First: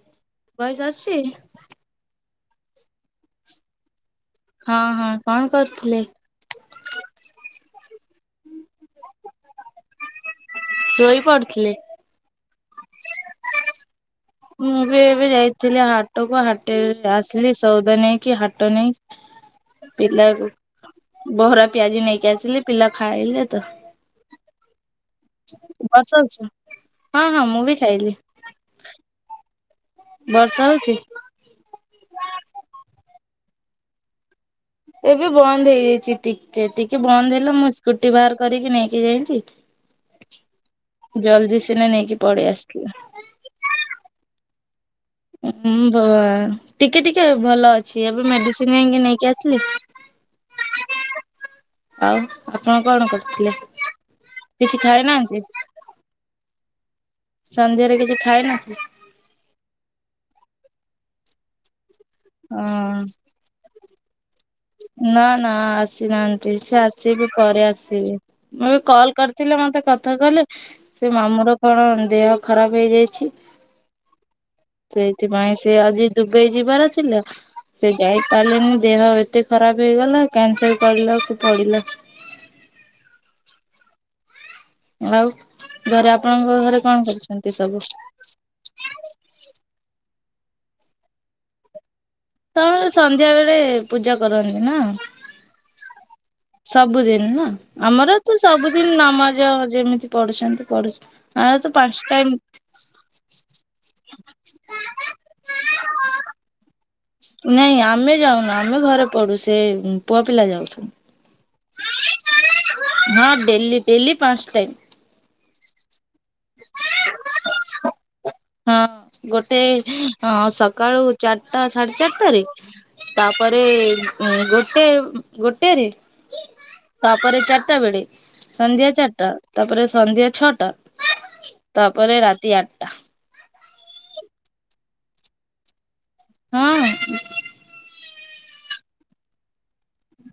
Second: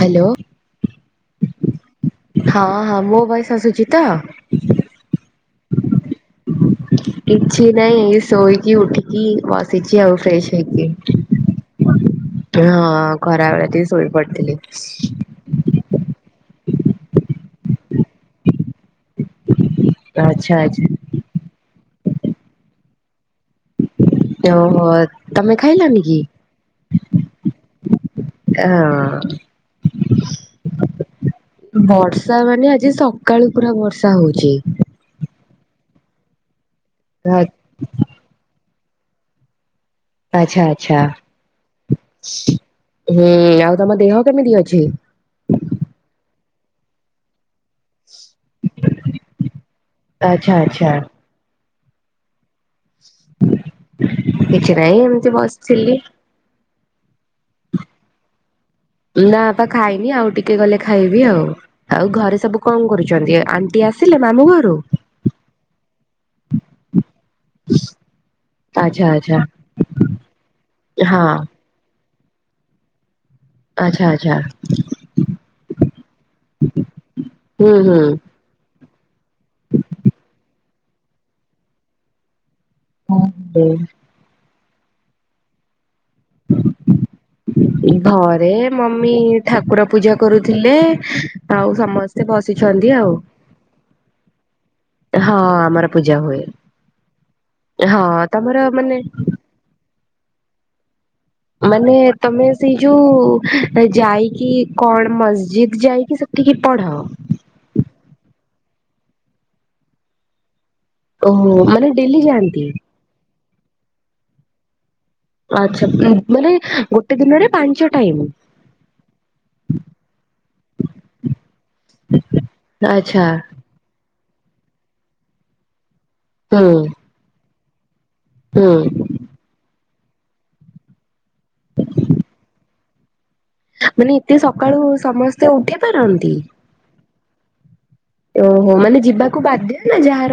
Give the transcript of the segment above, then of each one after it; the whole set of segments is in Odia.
ହ୍ୟାଲୋ ଭଏସ ଆସୁଛି। ହଁ ହଁ ମୋ ଭଏସ ଆସୁଛି ତ। ହଁ ହଁ କଣ କରୁଥିଲେ? କିଛି ନାଇଁ ଶୋଇକି ଉଠିକି ବସିଛି ଆଉ ଫ୍ରେଶ। ହେଇକି। ଶୋଇ ପଡଥିଲେ। ହଁ ଖରାବେଳେ ଟି ମୁଁ ବି ଏବେ ଯାଇଥିଲି ହାଟକୁ ହା ଟ ଆସିଲି ସଉଦା ନେଇକି ହାଟ ନେଇ। ପିଲା ଆଚ୍ଛା ଆଚ୍ଛା ବହରା ପିଆଜି ନେଇକି ଆସିଲି ପିଲା ଖାଇଲେ ତ। ଓହୋ ତମେ ଖାଇଲାନି ବର୍ଷା କି। ହଉଛି? ହଁ ହଁ ମୁଁ ବି ଖାଇଲି ହଁ। ବର୍ଷା ହଉଛି? ବର୍ଷା ମାନେ ଆଜି ସ ସକାଳୁ ପୁରା ବର୍ଷା ହଉଚି। ଏବେ ବନ୍ଦ ହେଇଯାଇଛି ଟିକେ ଟିକେ ବନ୍ଦ ହେଲା ମୁଁ ସ୍କୁଟି ବାହାର କରିକି ନେଇ କି ଯାଇଁଚି। ଆଚ୍ଛା ଆଚ୍ଛା ନେଇକି ପଳେଇ ଆସିଥିଲା। ହୁଁ ଆଉ ତମ ଦେହ କେମିତି ଅ ବା ଟିକେ ଟିକେ। ଭଲ ଅଛି ଏବେ ମେଡିସିନ ଯାଇଁକି ନେଇକି ଆସିଲି। ଆଚ୍ଛା ଆଚ୍ଛା ଆଉ ଆପଣ କଣ କରୁଥିଲେ କିଛି ନାହିଁ ଖାଇ ଏମିତି ନାହାନ୍ତି। ବସିଥିଲି। ଖାଇନାହାନ୍ତି? ନା ପା ଖାଇନି ଆଉ ଟି କେ ଗଲେ ଖାଇବି ଆଉ ଆଉ ଘରେ ସବୁ କଣ ହଁ କରୁଛନ୍ତି ଆଣ୍ଟି ଆ ନା ନା ଆସିନାହାନ୍ତି ସେ ଆସିବେ ପରେ ଆସିବେ ମୁଁ ଏବେ ଆଚ୍ଛା କଲ ଆଚ୍ଛା କରିଥିଲ ମତେ କଥା କହିଁଲେ ସେ ହଁ ମାମୁଁ ର କଣ ଦେହ ଖରାପ ହେଇଯାଇଛି। ଆଛା ଆଚ୍ଛା ସେଇଥିପାଇଁ ସେ ଆଜି ଦୁବଇ ଯିବାର ଥିଲା ହୁଁ ସେ ହୁଁ। ଯାଇପାରିଲେନି ଦେହ ଏତେ ଖରାପ ହେଇଗଲା କ୍ୟାନସଲ୍ କରିବାକୁ ପଡିଲା। ହଁ ଆଉ ଘରେ ଆପଣଙ୍କ ଘରେ କଣ କରୁଛନ୍ତି ସବୁ? ଘରେ ମମି ଠାକୁର ପୂଜା କରୁଥିଲେ ଆଉ ସମସ୍ତ ସେ ତମେ ବସିଛନ୍ତି ଆଉ ସନ୍ଧ୍ୟା ବେଳେ ପୂଜା କରନ୍ତି ନା? ହଁ ଆମର ପୂଜା ହୁଏ। ସବୁଦିନ ନା ହଁ ଆମର ତ ତମର ସବୁଦିନ ମାନେ ନମାଜ ଯେମିତି ପଢୁଛନ୍ତି ପଢୁ। ଆଉ ତ ପାଞ୍ଚ ମାନେ ଟାଇମ୍ ତମେ ସେଇ ଯୋଉ ଯାଇକି କଣ ମସ୍ଜିଦ୍ ଯାଇକି ସେ ଟିକେ ପଢ। ନାଇଁ ଆମେ ଯାଉନୁ ଆମେ ଘରେ ପଡୁ ସେ ପୁଅ ପିଲା ଯାଉଛୁ। ଓହୋ ମାନେ ଡେଲି ଯାଆନ୍ତି। ହଁ ଡେଲି ଡେଲି ପାଞ୍ଚ ଟାଇମ୍। ଆଛା ମାନେ ଗୋଟେ ଦିନରେ ପାଞ୍ଚ ଟାଇମ୍। ହଁ ଗୋଟେ ସକାଳୁ ଚାରିଟା ସାଢେ ଚାରିଟାରେ ଆଚ୍ଛା ତାପରେ ଉଁ ଗୋଟେ ଗୋଟେରେ ହୁଁ ତାପରେ ଚାରିଟା ବେଳେ ହୁଁ ସନ୍ଧ୍ୟା ଚାରିଟା ତାପରେ ସନ୍ଧ୍ୟା ଛଅଟା ତାପରେ ରାତି ଆଠଟା। ମାନେ ଏତେ ସକାଳୁ ସମସ୍ତେ ଉଠି ପାରନ୍ତି? ହଁ। ଓହୋ ମାନେ ଯିବାକୁ ବାଧ୍ୟ ନା ଯାହା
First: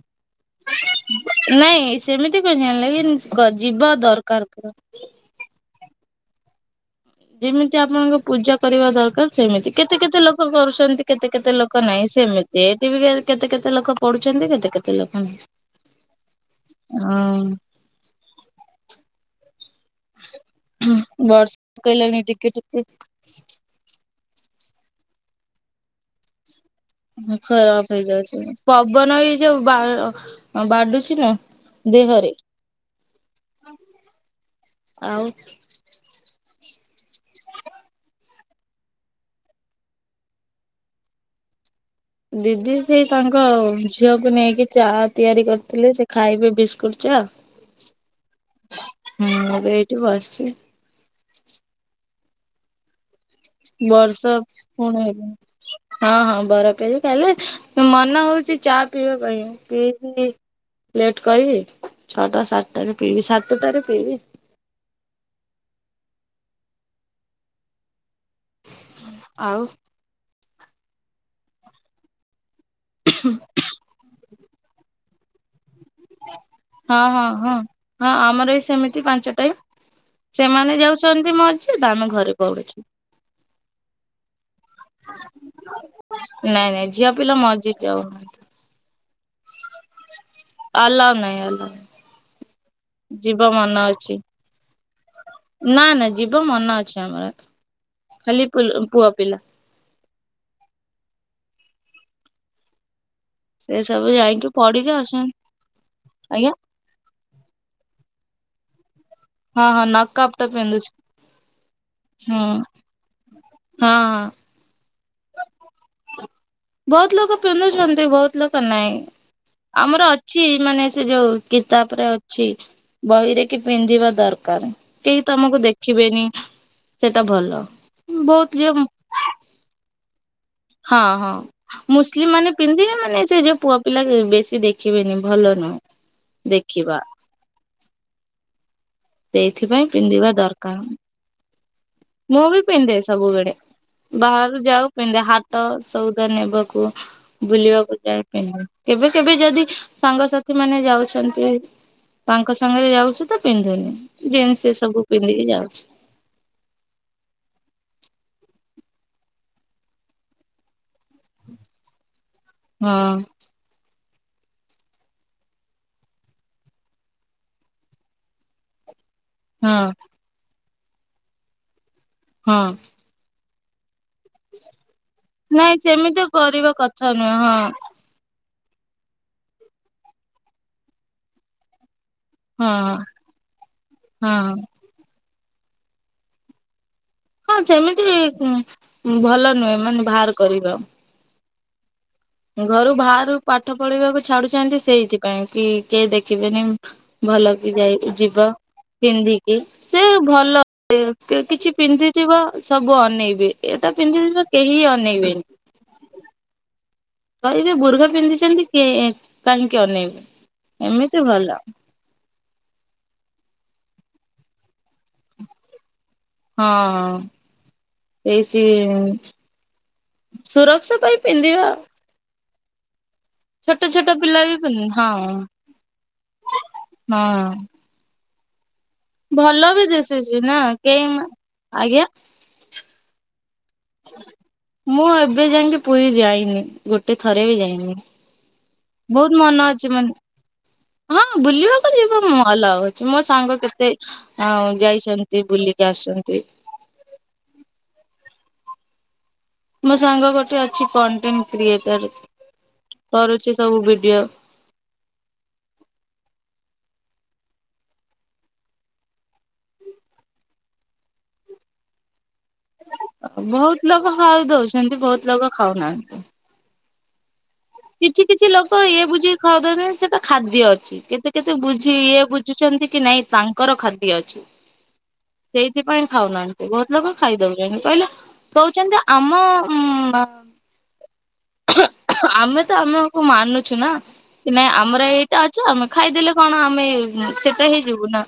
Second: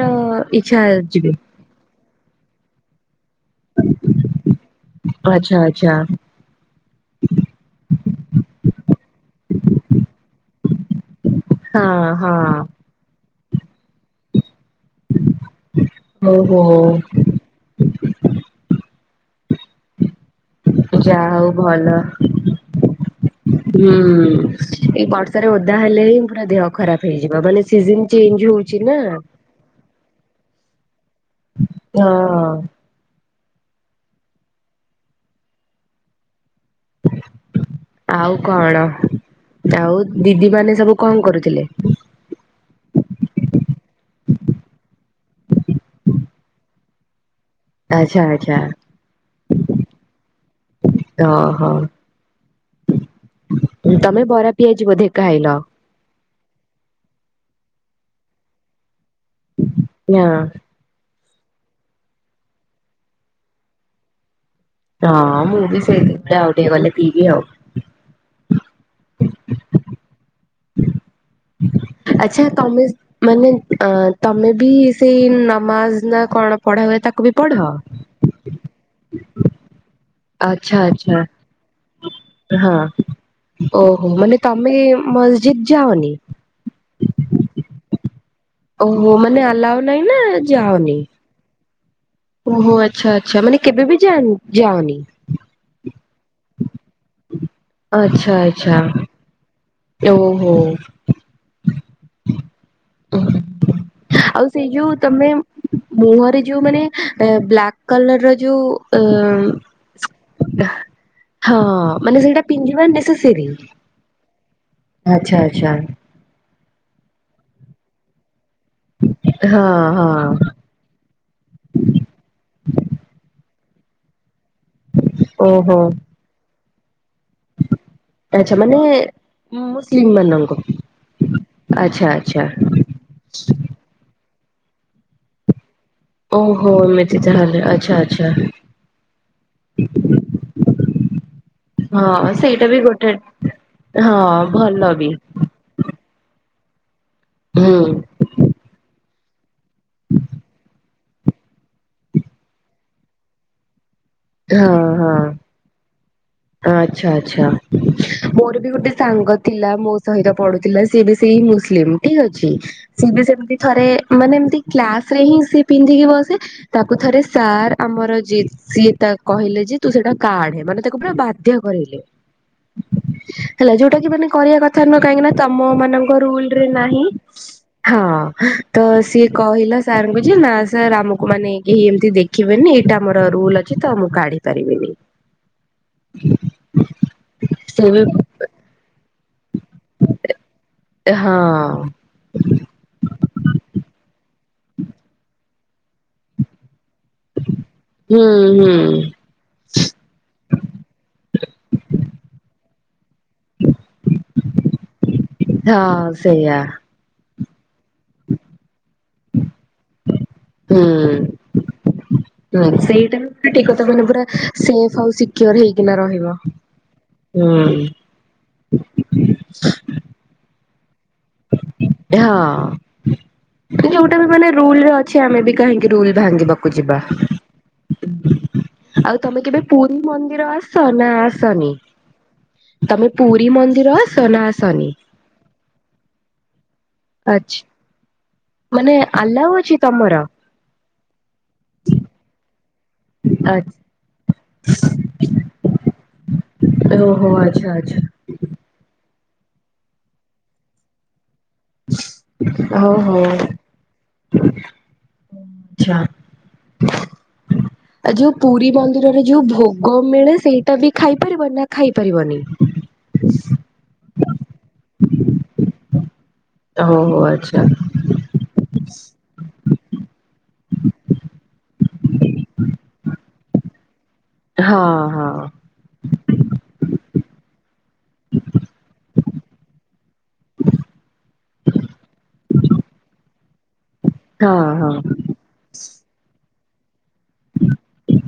ନାଇଁ ସେମିତି କଜାଣି ନାଇଚି କ ଯିବା ଦରକାର ପୁରା। ଆଚ୍ଛା ଆଚ୍ଛା। ଯେମିତି ଆପଣଙ୍କ ପୂଜା କରିବା ଦରକାର ସେମିତି କେତେ କେତେ ଲୋକ କରୁଛନ୍ତି। କେତେ କେତେ ଲୋକ ହଁ ନାହିଁ ସେମିତି ହଁ ଏଠି ବି କେତେ କେତେ ଲୋକ ପଢୁଛନ୍ତି କେତେ କେତେ ଲୋକ ନାହିଁ। ଓହୋ। ଯାହା ହଉ ବର୍ଷା ଭଲ କହିଲାଣି ଟିକେ ଟିକେ ହୁଁ। ଏଇ ବର୍ଷାରେ ଓଦା ହେଲେ ହିଁ ପୁରା ଦେହ ଖରାପ ହେଇଯିବ ମାନେ ଖରାପ ସିଜନ ଚେଞ୍ଜ ହେଇଯାଉଛି ହଉଛି ନା। ପବନ ବି ଯୋଉ ବା ବାଡୁଛି ନା ଦେହରେ ହଁ। ଆଉ [inaudible] ଆଉ କଣ ଆଉ ଦିଦି ମାନେ ସବୁ କଣ କରୁଥିଲେ? ଦିଦି ସେଇ ତାଙ୍କ ଝିଅକୁ ନେଇକି ଚା ତିଆରି କରିଥିଲେ ସେ ଖାଇବେ ବିସ୍କୁଟ ଚା। ଆଚ୍ଛା ଆଚ୍ଛା। ହୁଁ ଏବେ ଏଇଠି ବସିଛି। ଓହଃ। ଇ ବର୍ଷ ପୁଣି ଖାଇଲ? ହଁ ହଁ। ବରା କରି ଖାଇଲେ ମନ ହଉଛି ଚା ପିଇବା ପାଇଁ ହଁ ପିଇଥିଲି ଲେ କହିବି ଛଅଟା ସାତଟାରେ ପିଇବି ସାତଟାରେ ପିଇବି। ହଁ ମୂଭି ସେଇ ଆଉ ଟିକେ ଗଲେ ପିଇବି ଆଉ। ଆଉ ଆଛା ତମେ ମାନେ ଅ ତମେ ବି ସେଇ ନମାଜ ନା କଣ ପଢା ହଁ ହୁଏ ହଁ ତାକୁ ବି ହଁ ପଢ। ହଁ ଆମର ବି ସେମିତି ପାଞ୍ଚ ଟାଇମ୍ ସେମାନେ ଆଛା ଆଛା ଯାଉଛନ୍ତି ମସଜିଦ୍ ଆମେ ଘରେ ପଢୁଛୁ। ହଁ ଓହୋ ମାନେ ତମେ ମଲସିଦ ଯାଅନିି। ନାଇଁ ନାଇଁ ଝିଅ ପିଲା ମସଜିଦ୍ ଯାଉନାହାନ୍ତି ଓହୋ ମାନେ ଆଲାଓ ନାହିଁ ନା ଯାଉନି? ଆଲାଉ ନାହିଁ ଆଲାଉ ଓହୋ ଆଛା ନାହିଁ ଯିବ ଆଛା ମାନେ ମନ କେବେ ବି ଅଛି ଯାଆନି ଯାଅନି। ନା ନା ଯିବ ମନ ଅଛି ଆମର ଆଚ୍ଛା ଖାଲି ପୁ ଆଚ୍ଛା ପୁଅ ପିଲା। ଓହୋ। ସେ ସବୁ ଆଉ ଯାଇକି ସେଇ ପଢିକି ଯୋଉ ତମେ ଆସୁଛନ୍ତି ମୁହଁରେ ଆଜ୍ଞା ଯୋଉ ମାନେ ବ୍ଲାକ୍ ଏ କଲର ର ଯଉ ହଁ ହଁ ନକ ଅପ୍ଟ ଟେ ପିନ୍ଦୁଛି। ହଁ ମାନେ ସେଇଟା ପିନ୍ଧିବା ନେସେସରି। ହଁ ହଁ ଆଚ୍ଛା ଆଚ୍ଛା। ବହୁତ ଲୋକ ପିନ୍ଧୁଛନ୍ତି ବହୁତ ଲୋକ ନାଇ। ହଁ ଆମର ହଁ ଅଛି ମାନେ ସେ ଯୋଉ କିତାବରେ ଅଛି ବହିରେ କି ପିନ୍ଧିବା ଦରକାର କେହି ତମକୁ ଦେଖିବେନି। ସେଟା ଭଲ। ବହୁତ ଆଛା ଝିଅ ମାନେ ମୁସଲିମ ମାନଙ୍କୁ ହଁ ହଁ ଆଚ୍ଛା ମୁସଲିମ ଆଚ୍ଛା। ମାନେ ପିନ୍ଧିଲେ ମାନେ ସେ ଯୋଉ ପୁଅ ପିଲା ବେ ବେଶ କି ଦେଖିବେନି ଭଲ ନୁଁ। ଓହୋ ଏମିତି ତାହଲେ ଆଚ୍ଛା ଆଚ୍ଛା। ସେଇଥିପାଇଁ ପିନ୍ଧିବା ଦରକାର ହଁ ମୁଁ ବି ସେଇଟା ପିନ୍ଧେ ଗୋଟେ ସବୁବେଳେ। ହଁ ବାହାରୁ ଭଲ ଯାଉ ବି ପିନ୍ଧେ ହାଟ ସଉଦା ନେବା କୁ ହୁଁ ବୁଲିବାକୁ ଯାଏ ପିନ୍ଧେ କେବେ କେବେ ଯଦି ସାଙ୍ଗସାଥି ମାନେ ଯାଉଛନ୍ତି। ତାଙ୍କ ସାଙ୍ଗରେ ଯାଉଛୁ ତ ପିନ୍ଧୁନି ଜନ୍ସ ଏ ହଁ ସବୁ ହଁ। ପିନ୍ଧିକି ଯାଉଛି। ଆଚ୍ଛା ଆଚ୍ଛା ମୋର ବି ଗୋଟେ ସାଙ୍ଗ ଥିଲା ମୋ ସହିତ ପଢୁଥିଲା ସିଏ ବି ସେଇ ମୁସ ଠିକ୍ ଅଛି। ହଁ ସିଏ ବି ସେମିତି ଥରେ ମାନେ ଏମିତି କ୍ଲାସ୍ ରେ ହିଁ ସିଏ ପିନ୍ଧିକି ବସେ। ତାକୁ ଥରେ ସାର୍ ଆମର ଯିଏ ସିଏ ତା କହିଲେ ଯେ ହଁ ତୁ ସେଇଟା କାଢେ। ମାନେ ତାକୁ ପୁରା ବାଧ୍ୟ କରିଲେ। ହଁ। ହେଲା ଯୋଉ ମାନେ କରିବା କଥା ନୁହଁ। କାହିଁକି ନା ତମ ନାଇଁ ମାନଙ୍କ ସେମିତି ରୁଲରେ କରିବା ନାହିଁ କଥା ନୁହେଁ ହଁ। ତ ସିଏ କହିଲା ସାର୍ ଙ୍କୁ ଯେ ନା ସାର୍ ଆମକୁ ମାନେ କେହି ଦେଖିବେନି ହଁ ଏଇଟା ମୋର ରୁଲ ଅଛି। ତ ମୁଁ କାଢି ହଁ ପାରିବିନି। [inaudible] ହଁ ସେ ବି ସେମିତି ଭଲ ନୁହେଁ। ମାନେ ବାହାର କରିବା। ହଁ ଛନ୍ତି ସେଇଥିପାଇଁ କି କେହି ଦେଖିବେନି ଭଲ କି ଯାଇ ହୁଁ ଯିବ। ହୁଁ ପିନ୍ଧିକି ସେ ଭଲ କିଛି ପିନ୍ଧିଥିବ। ସବୁ ଅନେଇବେ ଏଇଟା ପିନ୍ଧି କେହି ଅନେଇବେନି। ହଁ ସେଇଆ କହିବେ ବୁର୍ଗା ପିନ୍ଧିଛନ୍ତି କି କାହିଁକି ଅନେଇବେ ଏମିତି ଭଲ। ହଁ ସେଇଟା ବି ପୁରା ଠିକ କଥା ମାନେ ପୁରା ସେଫ୍ ଆଉ ସିକିୱର ହେଇକିନା ରହିବେ। ହଁ ସେଇ ସି ହୁଁ। ସୁରକ୍ଷା ପାଇ ହଁ। ଛୋଟ ଛୋଟ ଯଉଟା ବି ପିଲା ମାନେ ରୁଲ୍ ପିନ୍ଧ ରେ ଅଛି। ହଁ ଆମେ ବି କାହିଁକି ରୁଲ୍ ଭାଙ୍ଗିବାକୁ ଯିବା। ହଁ ହୁଁ। ଭଲ ବି ଦିଶିଛି। ନା ଆସ କେହି ନା ଆସନି? ଆଜ୍ଞା। ତମେ ପୁରୀ ମନ୍ଦିର ଆସ ନା ଆସନି? ମୁଁ ଏବେ ଯାଇକି ପୁରୀ ଯାଇନି। ଗୋଟେ ଥରେ ଆଛା ବି ଯାଇନି। ମାନେ ବହୁତ ଆଲାଉ ମନ ଅଛି। ମ ତମର? ହଁ ବୁଲିବାକୁ ଯିବ ମଲ। ମୋ ଆ ସାଙ୍ଗ କେତେ ଯାଇଛନ୍ତି। ବୁଲିକି ଆସୁଛନ୍ତି। ଓ ହୋ ଆଚ୍ଛା ଆଚ୍ଛା। ମୋ ସାଙ୍ଗ ଗୋଟେ ଅଛି କଣ୍ଟିନ୍। କ୍ରିଏଟର୍ ହଉ ହଉ କରୁଛି ସବୁ ଭିଡିଓ। ଆଛା। ଆଉ ଯୋଉ ପୁରୀ ମନ୍ଦିରରେ ଯୋଉ ଭୋଗ ମିଳେ। ସେଇଟା ବି ଖାଇ ପାରିବ ନା ଖାଇ ପାରିବନି। ବହୁତ ଲୋକ ଖାଉ ଦଉଛନ୍ତି ବହୁତ ଲୋକ ଖାଉନାହାନ୍ତି। ହୋଉ ହୋଉ ଆଛ କିଛି କିଛି ଲୋକ ଇଏ ବୁଝିକ ଖ ସେଟା ଖାଦ୍ୟ ଅଛି। କେତେ କେତେ ବୁଝି ଇଏ ବୁଝୁଛନ୍ତି କି ନାଇଁ ତାଙ୍କର ଖାଦ୍ ଇଏ ଅଛି। ହଁ ହଁ। ସେଇଥିପାଇଁ ଖାଉନାହାନ୍ତି। ଘର ଲୋକ ଖାଇଦଉଛନ୍ତି। କହିଲେ କହୁଛନ୍ତି ଆମ ମା ଆମେ ତ ଆମକୁ ମାନୁଛୁ ନାଁ। ହଁ ନାଁ ହଁ ଆମର ଏଇଟା ଅଛି। ଆମେ ଖାଇଦେଲେ କଣ ଆମେ ସେଟା ହେଇଯିବୁ ନା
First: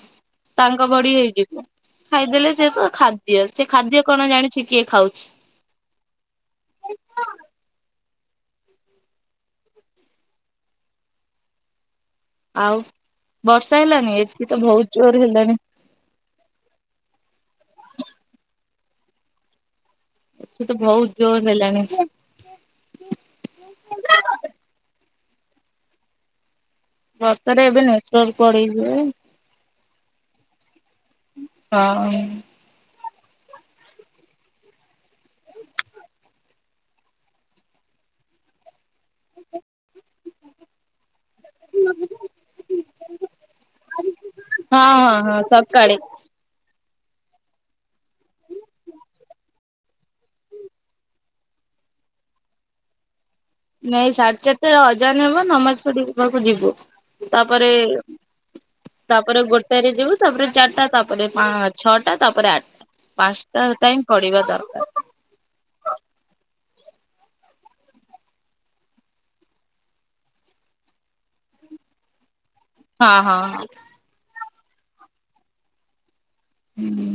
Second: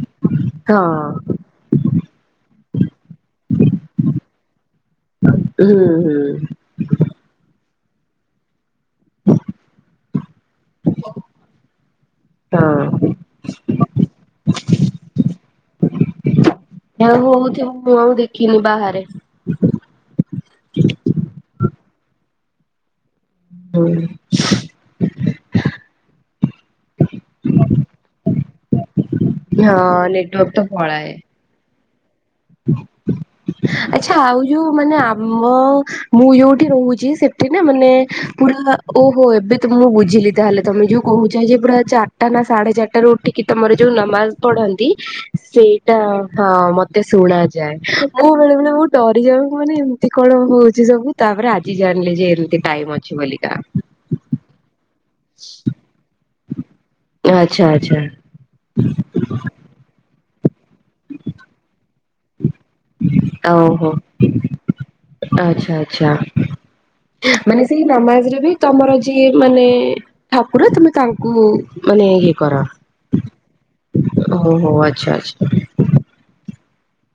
ତାଙ୍କ ହଁ ବଡି ହେଇଯିବୁ। ଖାଇଦେଲେ ଯେତ ଖାଦ୍ୟ ସେ ଖାଦ୍ୟ କଣ ଜାଣିଛି କିଏ ଖାଉଛି। [unintelligible] ହ। ଆଉ ବର୍ଷା ହେଲାନି। ଏଠି ତ ବହୁତ ଜୋରେ ହେଲାଣି। ଆ ହଉଥିବ ମୁଁ ଆଉ ଦେଖିନି ବାହାରେ। ଏଠି ତ ବହୁତ୍ ଜୋରେ ହେଲାଣି। ହୁଁ। ବର୍ଷାରେ ଏବେ ନେଟ୍ ୱର୍କ ପଡେଇବେ। ହଁ ନେଟ୍ ୱର୍କ ତ ପଳାଏ। ହଁ। [inaudible] ଆଛା ଆଉ ଯୋଉ ମାନେ ଆମ ମୁଁ ଯୋଉଠି ରୋହୁଛି। ସେଠି ନା ମାନେ ପୁରା ଓହୋ ଏବେ ତ ମୁଁ ବୁଝିଲି ତାହେଲେ ତମେ ଯୋଉ କହୁଛ ଯେ ପୁରା ଚାର୍ ଟା ନା ସାଢେ ଚାର୍ ଟା ରୁ ଉଠିକି ତମର ଯୋଉ ନମାଜ୍ ପଢ଼ନ୍ତି ହଁ ହଁ ହଁ ସକାଳେ ସେଇଟା ହ ହଁ ମତ ତେ ଶୁଣାଯାଏ ମୁଁ ବେଳେ ବେଳେ ବହୁତ୍ ଡରିଯାଏ। ମୁଁ କହିନି ଏମିତି କଣ ହୋଉଛି ସବୁ ତାପରେ ଆଜି ଜାଣି ଣିଲ ଯେ ଏମିତି ଟାଇମ ଅଛି ବୋଲି। ନାଇଁ ସାଢ଼େ ଚାରିଟା ଅଜା ନିବ ନମାଜ ପଢିବାକୁ ଯିବୁ। ଏ ଆଚ୍ଛା ତାପରେ ଆଚ୍ଛା। ତାପରେ ଗୋଟେ ରେ ଜିବୁ ତାପରେ ଚାରିଟା ତାପରେ ପା ତାପରେ ଛ ଓହୋ ପଢିବା ଦରକାର ଆଚ୍ଛା ଆଚ୍ଛା। ମାନେ ସେଇ ନମାଜ ରେ ବି ତମର ଯିଏ ମାନେ ଠାକୁର ତମେ ତାଙ୍କୁ ମାନେ ଇଏ କର ହଁ ହଁ ଓ ହୋ ଆଚ୍ଛା ଆଚ୍ଛା। ହୁଁ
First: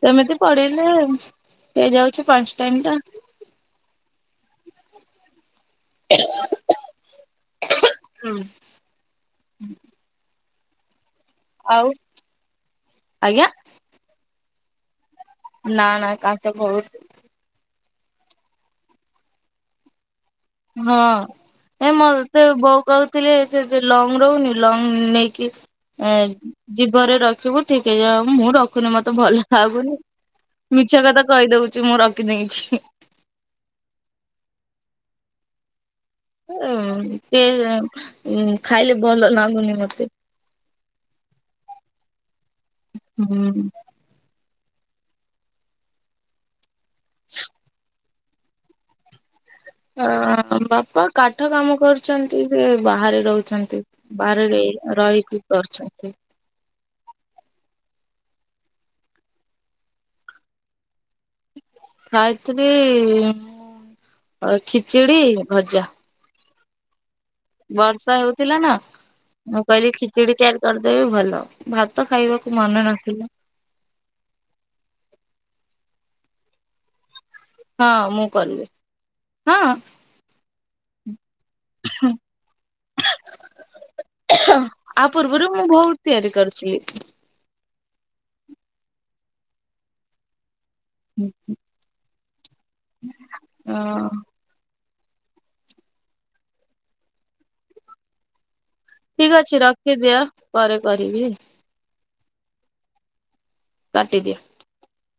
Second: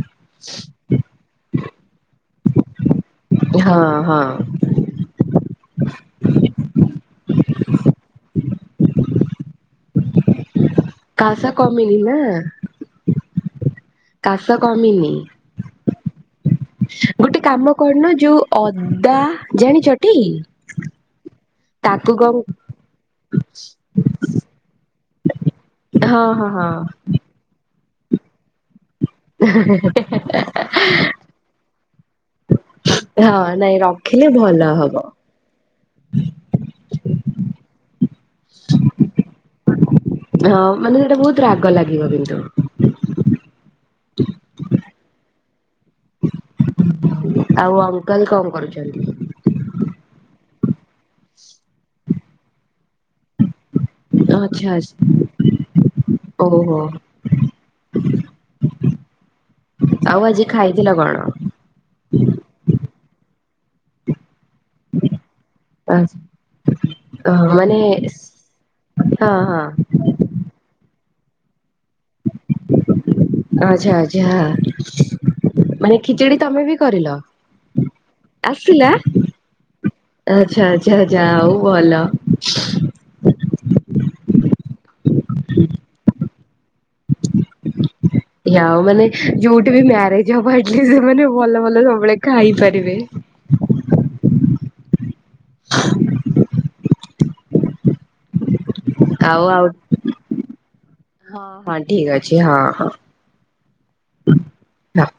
ସେମିତି ପଢିଲେ ହେଇଯାଉଛି ପାଞ୍ଚ ଟାଇମ୍ ଟା ହଁ ହଁ। ହୁଁ। କାସା କମିନି ନା ଆଜ୍ଞା କାସ କମିନି ନା ନା କା ଗୋଟେ କାମ କରୁନ ଯୋଉ ଅଦା ଜାଣିଛ ଟି ହଁ ଏ ମୋତେ ବୋଉ କହୁଥିଲେ ସେବେ ଲଂଘ୍ ରୋହୁନୀ ଲଙ୍ଘ୍ ଏ ହଁ ହଁ ହଁ ଜିବରେ ରଖିବୁ ଠିକେ ଯାଉନି ମୁଁ ରଖ୍ କଖୁନି ମତେ ଭଲ ଲାଗୁନି ମିଛ କଥା କହିଦଉ ହଁ ନାଇଁ ରଖିଲେ ଭଲ ହବ। ଉ ଟେ ଖାଇଲେ ଭଲ ଲାଗୁନି ମତେ ହଁ ମାନେ ଏଇଟା ବହୁତ୍ ରାଗ ଲାଗିବ କିନ୍ତୁ ହୁଁ। [inaudible] ଆଉ ଅଙ୍କଲ୍ କଣ କରୁଛନ୍ତି? [unintelligible] କଣ କାଠ କାମ କରୁଛନ୍ତି ସେ ବାହାରେ ରହୁଛନ୍ତି। ବାହାରେ ଆଚ୍ଛା ରେହି ଆଚ୍ଛା ରହିକି କରୁଛନ୍ତ। ଓହୋ ହୋ। ଆଉ ଆଜି ଖାଇଥିଲ କଣ? ଖାଇଥିଲି। ଆଉ ଖିଚୁଡି ଭଜା [inaudible] ମାନେ ବର୍ଷା ହଉଥିଲା ନା ହଁ ହଁ ମୁଁ କହିଲି ଖିଚିଡି ତିଆରି କରିଦେବି ଭଲ। ଭାତ ଖାଇବାକୁ ମନେ ନଥିଲା ଆଛା ଆଛା ମନେ ଖିଚିଡି ତମେ ବି କରିଲ? ହଁ ମୁଁ କଲି। ଆସିଲା ଆଚ୍ଛା ଆଚ୍ଛା ଆଛା ଆଉ ଭଲ। ଆ ପୂର୍ବରୁ ମୁଁ ବହୁତ ତିଆରି କରଛି ଉ ମାନେ ଯୋଉଠି ବି ମ୍ୟାରେଜ ହବ ଏଇ ସେମାନେ ଭଲ ଭଲ ସବୁବେଳେ ଖାଇ ପାରିବେ। ହଁ। [inaudible] ଠିକ ଆଉ ଅଛି ଆଉ ରଖିଦି ପରେ କରିବି। ହଁ ଠିକ ଅଛି ହଁ ହଁ। କାଟି ଦିଅ ହଁ।